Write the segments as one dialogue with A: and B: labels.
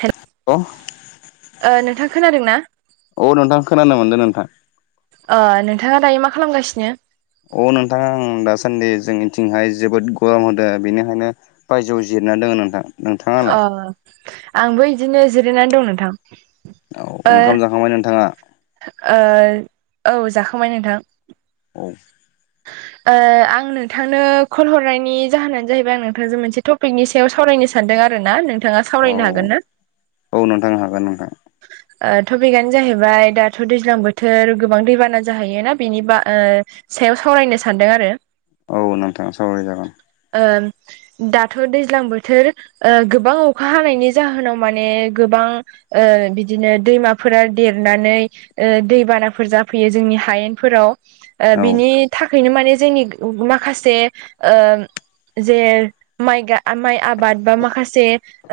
A: Hello
B: [unintelligible]
A: ओ नोंथां खोनादोंना
B: औ नोंथां खोनानो मोनदों नोंथां।
A: नोंथाङा दायो मा खालामगासिनो?
B: अ नोंथां आं दासान्दि जोंनिथिंहाय जोबोद गरम होदों बेनिखायनो बायजोआव जिरना दङ नोंथां।
A: अ
B: नोंथाङालाय
A: आंबो इदिनो जिरायनानै दं नोंथां।
B: औ
A: ओ
B: ओंखाम जाखांबाय नोंथाङा।
A: औ जाखोमाय नोंथां।
B: औ।
A: आं नोंथांनो कल हरनायनि जाहोनानो जाहैबाय आं नोंथांजों मोनसे टपि पिकनि सायाव सावरायनो सानदों आरोना नोंथाङा
B: औ
A: सावरायनो हागोन ना?
B: औ नोंथां हागोन नोंथां
A: थपिकआनो जाहैबाय दाथ' दैज्लां बोथोर गोबां दैबाना जाहैयोना बेनि बा सायाव सावरायनो सानदों आरो।
B: औ नोंथाङा सावराय जागोन।
A: दाथ' दैज्लां बोथोर गोबां अखा हानायनि जाहोनाव माने गोबां बिदिनो दैमाफोरा देरनानै दैबानाफोर जाफैयो जोंनि हायेनफोराव ओ
B: औ
A: बिनि थाखायनो माने जोंनि माखासे जे माइ माइ आबाद बा माखासे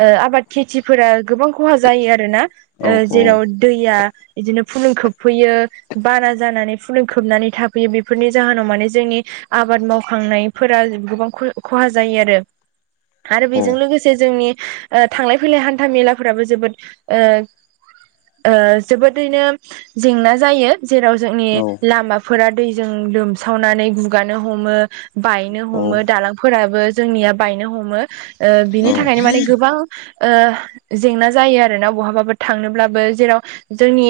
A: आबाद खेथिफोरा गोबां खहा जायो आरोना
B: औ
A: जेराव दैया बिदिनो फुलुं खोबफैयो बारा जानानै फुुं खोबनानै था फैयो बेफोरनि जाहोनाव माने जोंनि आबाद मावखांनायफोरा गोबां खहा जायो आरो आरो
B: औ
A: बेजों लोगोसे से जोंनि थांलाय फैलाय हान्था मेलाफोराबो जोबोद जोबोदैनो जेंना जायो। जेराव जोंनि
B: औ
A: लामाफोरा दैजों लोमसावनानै गुगानो हमो। बायनो
B: औ
A: हमो दालांफोराबो जोंनिया बायनो हमो।
B: औ
A: बिनि थाखायनो माने गोबां जेंना जायो आरोना बहाबाबो थांनोब्लाबो जेराव जोंनि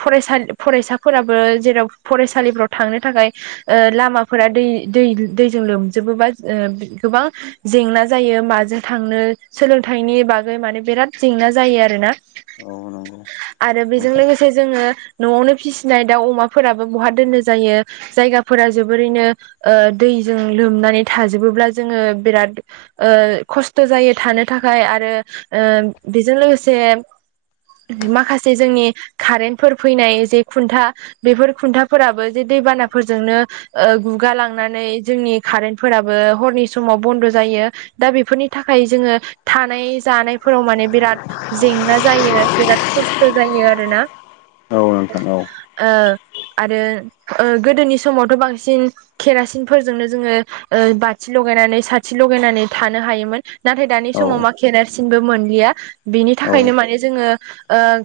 A: फरायसालि फरायसाफोराबो जेराव फरायसालिफोराव थांनो थाखाय लामाफोरा दै दै दैजों लोमजोबोबा गोबां जेंना जायो माजों थांनो सोलोंथाइनि बागै माने बिराद जेंना जायो आरोना
B: औ नंगौ
A: आरो बेजों
B: नोंथां
A: लोगोसे जोङो न'आवनो फिसिनाय दाउ अमाफोराबो बहा दोननो जायो। जायगाफोरा जोबोरैनो दैजों लोमनानै थाजोबोब्ला जोङो बिराद खस्थ' जायो थानो थाखाय आरो बेजों लोगोसे माखासे जोंनि कारेन्टफोर फैनाय जे खुन्था बेफोर खुन्थाफोराबो जे दैबानाफोरजोंनो गुगालांनानै जोंनि कारेन्टफोराबो हरनि समाव बन्द जायो‌। दा बेफोरनि थाखाय जोङो थानाय जानायफोराव माने बिराद जेंना जायो बिराद खस्थ जायो आरोना।
B: औ नोंथां औ।
A: आरो गोदोनि समावथ बांसिन केरासिनफोरजोंनो जोङो बाथि लगायनानै साथि लगायनानै थानो हायोमोन। नाथाय दानि
B: औ
A: समाव मा खेरासिनबो मोनलिया बिनि
B: औ
A: थाखायनो माने जोङो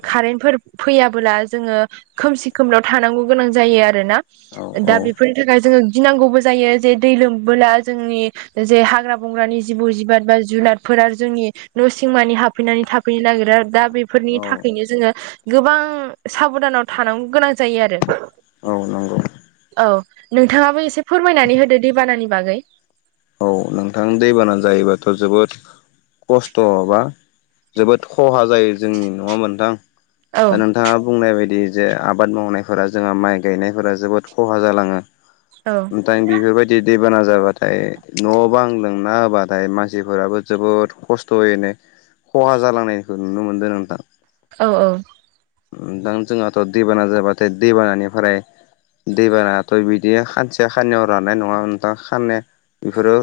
A: कारेनफोर फैयाब्ला जोङो खोमसि खोमलाव थानां गोनां जायो आरोना
B: औ
A: दा बेफोर थाखाय जोङो गिनांगौबो जायो जे दै लोमबोला जोंनि जे हाग्रा बंग्रानि जिबौ जिबार बा जुनादफोरा जोंनि न' सिंमानि हाबफैनानै थाफैनो नागिरो आरो दा बे फोरनि
B: औ
A: थाखायनो जोङो गोबां साबधानाव थानांगौ गोनां जायो आरो।
B: औ नंगौ।
A: औ नोंथाङाबो एसे फोरमायनानै होदो दैबानानि बागै।
B: औ नोंथां दैबाना जायोबाथ जोबोद खस्थ' बा जोबोद खहा जायो जोंनि नङामोनोंथां
A: औ
B: दा नोंथ नोंथाङा बुंनाय बायदि जे आबाद मावनायफोरा जोंहा माइ गायनायफोरा जोबोद खहा जालाङो।
A: औ।
B: ओमफ्राय बेफोरबायदि दैबाना जाबाथाय। न बां लोंना होबाथाय मानसिफोराबो जोबोद खस्थ जायो। खहा जालांनायखौ नुनो मोनदों नोंथां।
A: औ औ।
B: दां जोंहाथ दैबाना जाबाथाय दैबानानिफ्राय। दैबानाथ' बिदि खानसेया खाननियाव रानाय नङा नोंथां खाननाय बेफोरो।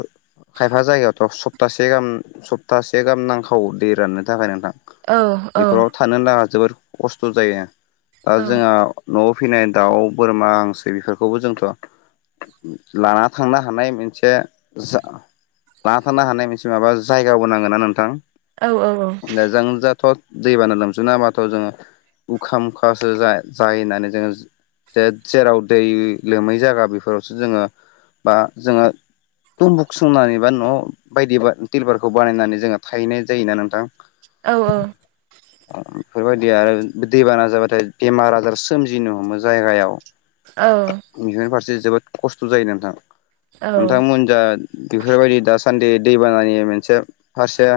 B: खायफा जायगायावथ सप्तासे गाहाम सप्तासे गाहाम नांखाव दै राननो थाखाय नोंथां।
A: औ औ
B: बेफोराव थानो नाङा जोबोद खस्थ जायो दा
A: औ
B: जोंहा। न'आव फैनाय दाउ बोरमा हांसो बेफोरखौबो जोंथ'। लाना थांनो हानाय मोनसे जा लान थारानो हानाय मोनसे माबा जायगाबो नांगोना नोंथां।
A: औ औ औ।
B: द जों जाथ' दैबानानो लोमसो ना हाबाथ' जोङो उखा मुखासो जायो होननानै जोङो। जे जेराव दै लोमै जायागा बेफोरावसो जोङो बा जोङो। दुम्बुक संनानै बा न' बायदि टिलबारखौ बानायनानै जोङो थाहैनाय जायोना नोंथां।
A: औ औ।
B: बेफोरबायदि आरो। दैबाना जाबाथाय बेमार आजार सोमजिनो हमो जायगायाव
A: औ
B: बिफोरनि फारसे जोबोद खस्थ जायो नोंथां
A: औ
B: नोंथां दा बेफोरबायदि दासान्दि दैबानानि मोनसे फारसे।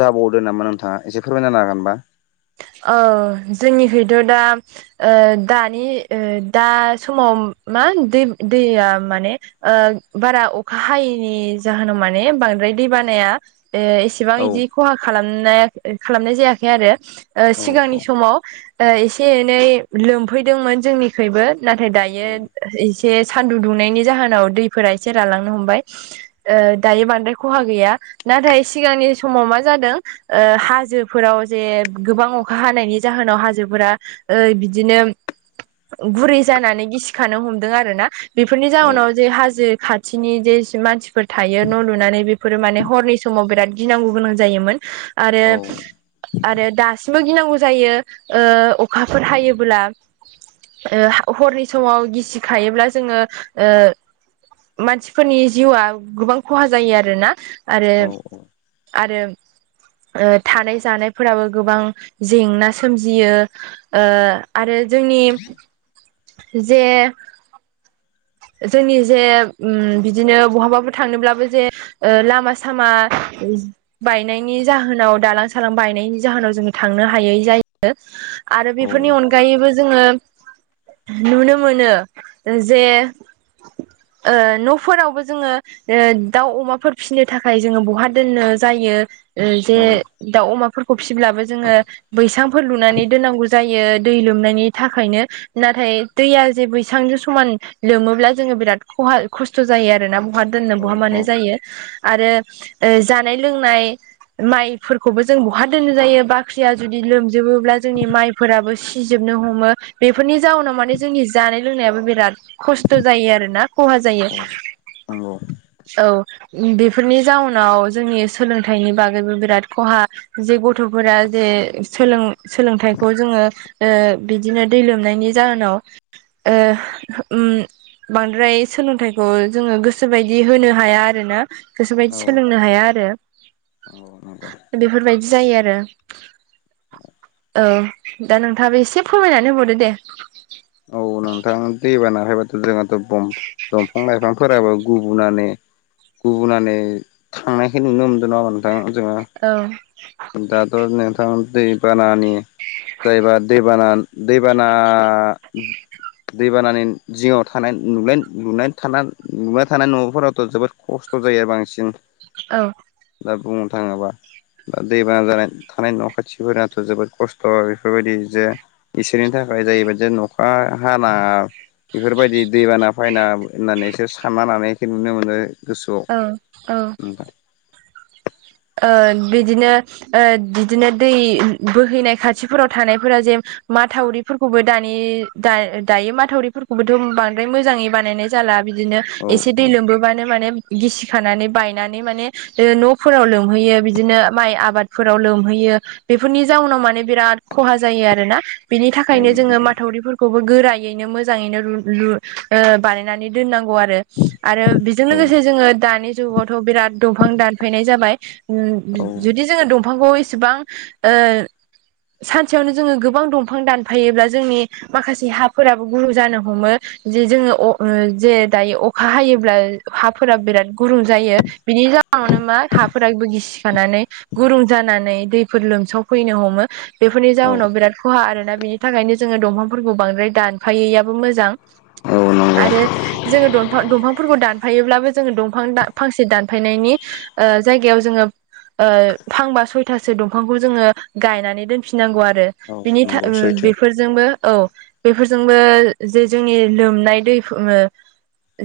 B: जाबावदो नामा नोंथाङा एसे फोरमायना हागोनबा?
A: ओ‌ जोंनिफ्रायथ' दा ओ दानि दा समाव मा दै दैया माने ओ बारा अखा हायैनि जाहोनाव माने बांद्राय दै बानाया एसे इसेबां
B: औ
A: बिदि खहा खालामनाय खालामनाय जायाखै आरो
B: औ
A: सिगांनि समाव। एसे एनै लोमफैदोंमोन जोंनिखबो नाथाय
B: औ
A: दायो। एसे सान्दुं दुंनायनि जाहोनाव दैफोरा एसे रालांनो हमबाय। ओ दायो बांद्राय खहा गैया नाथाय सिगांनि समाव मा जादों। ओ हाजोफोराव जे गोबां अखा हानायनि जाहोनाव हाजोफोरा ओ बिदिनो गुरै जानानै गिसिखानो हमदों आरो ना बेफोरनि जउनाव जे हाजो खाथि। खाथिनि जे मानसिफोर थायो न' लुनानै बेफोरो माने हरनि समाव बिराद गिनांगौ गोनां जायोमोन। आरो
B: औ
A: आरो। दासिमबो गिनांगौ जायो अखाफोर हायोबोला हरनि समाव गिसिखायोब्ला जोङो ओ मानसिफोरनि जिउआ गोबां खहा जायो आरोना आरो
B: औ
A: आरो ओथानाय जानायफोराबो गोबां जेंना सोमजियो आरो जोंनि जे जोंनि जे बिदिनो बहाबाबो थांनोब्लाबो जे ओ लामा सामा बायनायनि जाहोनाव दालां सालां बायनायनि जाहोनाव जोङो थांनो हायै जायो। आरो बेफोरनि अनगायैबो जोङो नुनो मोनो जे। ओ न'फोरावबो जोङो ओ दाउ अमाफोर फिसिनो थाखाय जोङो बहा दोननो जायो जे दाउ अमाफोरखौ फिसिब्लाबो जोङो। बैसांफोर लुनानै दोननांगौ जायो दै लोमनायनि थाखायनो नाथाय दैया जे बैसांजों समान लोमोब्ला जोङो बिराद खहा खस्थ' जायो आरोना बहा दोननो
B: औ
A: बहा मानो
B: औ
A: जायो। आरो जानाय-लोंनाय माइफोरखौबो जों बहा दोननो जायो बाख्रिया जुदि
B: औ
A: लोमजोबोब्ला जोंनि माइ फोराबो सिजोबनो हमो बेफोरनि जाउनाव माने जोंनि जानाय लोंनायाबो बिराद। खस्थ' जायो आरोना खहा जायो
B: औ नंगौ औ नंगौ
A: औ। बेफोरनि जाउनाव जोंनि सोलोंथाइनि बागैबो बिराद खहा जे गथ'फोरा जे सोलों सोलोंथाइखौ जोङो ओ‌‌ बिदिनो दै लोमनायनि जाहोनाव ओ उम बांद्राय सोलोंथाइखौ जोङो गोसोबायदि होनो हाया आरोना गोसोबायदि सोलोंनो हाया आरो
B: नंगौ
A: बेफोरबायदि जायो आरो औ दा नोंथाङाबो एसे फोरमायनानै होबावदो दे
B: औ नोंथां दैबानाहायबाथ' जोंनाथ' गम
A: [inaudible]
B: दंफां लाइफांफोराबो गुबुनानै गुबुनानै थांनायखाय नुनो मोनदों नङा होमबा नोंथां जोङो।
A: औ।
B: दाथ' नोंथां दै बानानि जायबा दैबाना दैबाना दैबानानि जिङाव थानाय [unintelligible] नुबाय थानाय न'फोरावथ' जोबोद खस्थ' जायो आरो बांसिन
A: औ
B: दा बुंनो थाङोबा दा दैबाना जानाय थानाय न' खाथिफोरानाथ' जोबोद खस्थ' बेफोरबायदि जे इसोरनि थाखाय जाहैबायदि अखा हाना बेफोरबायदि दैबाना फायना होननानैसो सानना लानायखो नुनो मोनो गोसोआव
A: औ औ
B: नोंथां
A: ओ बिदिनो ओ बिदिनो दै बोहैनाय खाथिफोराव थानायफोराव जे माथावरिफोरखौबो दानि दायो माथावरिफोरखौबोथ' बांद्राय मोजाङै बानायनाय जाला बिदिनो
B: औ
A: एसे दै लोमबोबानो माने गिसि खानानै बायनानै न फोराव लोमहैयो बिदिनो माइ आबादफोराव लोमहैयो बेफोरनि जाउनाव माने बिराद खहा जायो आरोना बिनि
B: औ
A: थाखायनो जोङो
B: नंगौ
A: माथावरिफोरखौबो गोरायैनो मोजाङैनो लु लु बानाय नानै दोननांगौ आरो आरो बेजों
B: औ
A: लोगोसे जोङो दानि जुगावथ' बिराद दंफां दान फायनाय जाबाय
B: औ
A: जुदि जोङो दंफांखौ इसेबां ओ सानसेयावनो जोङो गोबां दंफां दानफायोब्ला जोंनि माखासे हाफोराबो गुरुं जानो हमो जे जोङो अ जे दायो अखा हायोब्ला हाफोरा बिराद गुरुं जायो बिनि जा [unintelligible] मा हाफोरबो गिसिखानानै गुरुं जानानै दैफोर लोमसावफैनो हमो बेफोरनि जाउनाव बिराद खहा आरोना बिनि थाखायनो जोङो दंफांफोरखौ बांद्राय दानफायैआबो मोजां
B: औ नंगौ
A: आरो जोङो दफां दंफांफोरखौ दानफायोब्लाबो जोङो दंफां फांसे दानफायनायनि आ जायगायाव जोङो आ फांबा सयथासो दंफांखौ जोङो गायनानै दोनफिननांगौ आरो
B: औ
A: बिनि था
B: नंगौ सैथो
A: बेफोर जोंबो औ बेफोरजोंबो जे जोंनि लोमनाय दै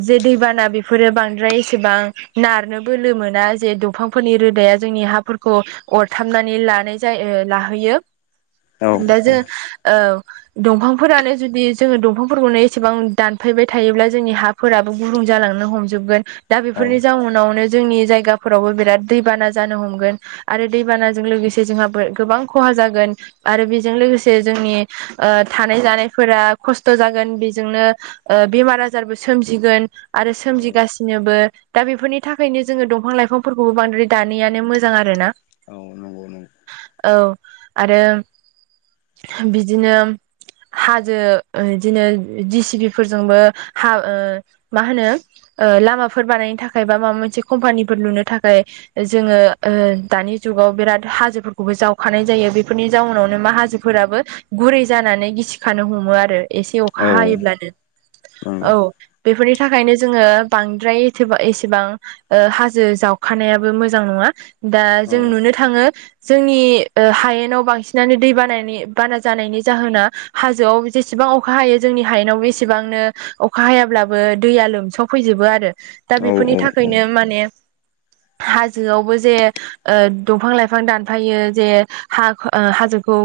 A: जे दैबाना बेफोरो बांद्राय एसेबां नारनो बोलो मोना जे दंफांफोरनि रोदाया जोंनि हाफोरखौ अरथामनानै लानाय जायो लाहैयो
B: औ
A: दा
B: औ
A: जों औ दंफांफोरानो जुदि जोङो दंफांफोरखौनो एसेबां दानफायबाय थायोब्ला जोंनि हा फोराबो गुुरुं जालांनो हमजोबगोन दा
B: औ
A: बेफोरनि जाउनावनो जोंनि जायगा फोरावबो बिराद दैबाना जानो हमगोन आरो दैबानाजों लोगोसे जोंहा गोबां खहा जागोन आरो बेजों लोगोसे जोंनि थानाय जानायफोरा खस्थ जागोन बेजोंनो बेमार आजारबो सोमजिगोन आरो
B: औ
A: सोमजिगासिनोबो दा बेफोरनि थाखायनो जोङो दंफां लाइफां दंफांफोरखौबो बांद्राय दानैयानो मोजां आरोना
B: औ नंगौ नंगौ
A: औ आरो बिदिनो हाजो इदिनो सिसिबिफोरजोंबो हा मा होनो लामाफोर बानायनो थाखाय बा माबा मोनसे कम्पानिफोर लुनो थाखाय जोङो ओ दानि जुगाव बिराद हाजोफोरखौबो जावखानाय जायो बेफोरनि जाउनावनो मा हाजो फोराबो गुरै जानानै गिथिखानो हमो आरो एसे अखा
B: औ
A: हायोब्लानो
B: नंगौ
A: औ बेफोरनि थाखायनो जोङो बांद्राय एसे एसेबां हाजो जाव अखानायाबो मोजां नङा दा
B: औ
A: जों नुनो थाङो जोंनि हायेनाव बांसिनानो दै बानानि बाना जानायनि जाहोना हाजोआव जेसेबां अखा हायो जोंनि हायेनाव बेसेबांनो अखा हायाब्लाबो दैया लोमसावफैजोबो आरो दा
B: औ
A: बेफोरनि
B: औ
A: थाखायनो माने हाजोआवबो जे दंफां लाइफां दानफायो जे हा हाजोखौ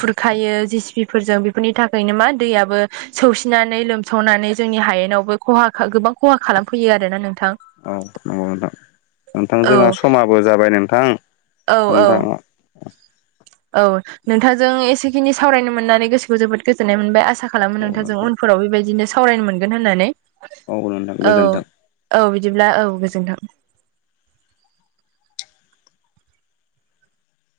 A: खुरखायो जिसिपिफोरजों बेफोरनि थाखायनो मा दैयाबो सौसिनानै लोमसावनानै जोंनि हायेनावबो खहा गोबां खहा खालामफैयो आरोना नोंथां
B: औ नंगौ नोंथां नोंथां
A: औ
B: जोंहा समाबो जाबाय नोंथां
A: औ औ
B: नोंथां
A: औ नोंथांजों एसेखिनि सावरायनो मोननानै गोसोखौ जोबोद गोजोननाय मोनबाय आसा खालामो नोंथांजों
B: नोंथां
A: उन फोराव बेबायदिनो सावरायनो मोनगोन होननानै
B: औ नोंथां
A: औ
B: गोजोन्थों
A: औ बिदिब्ला औ गोजोनथों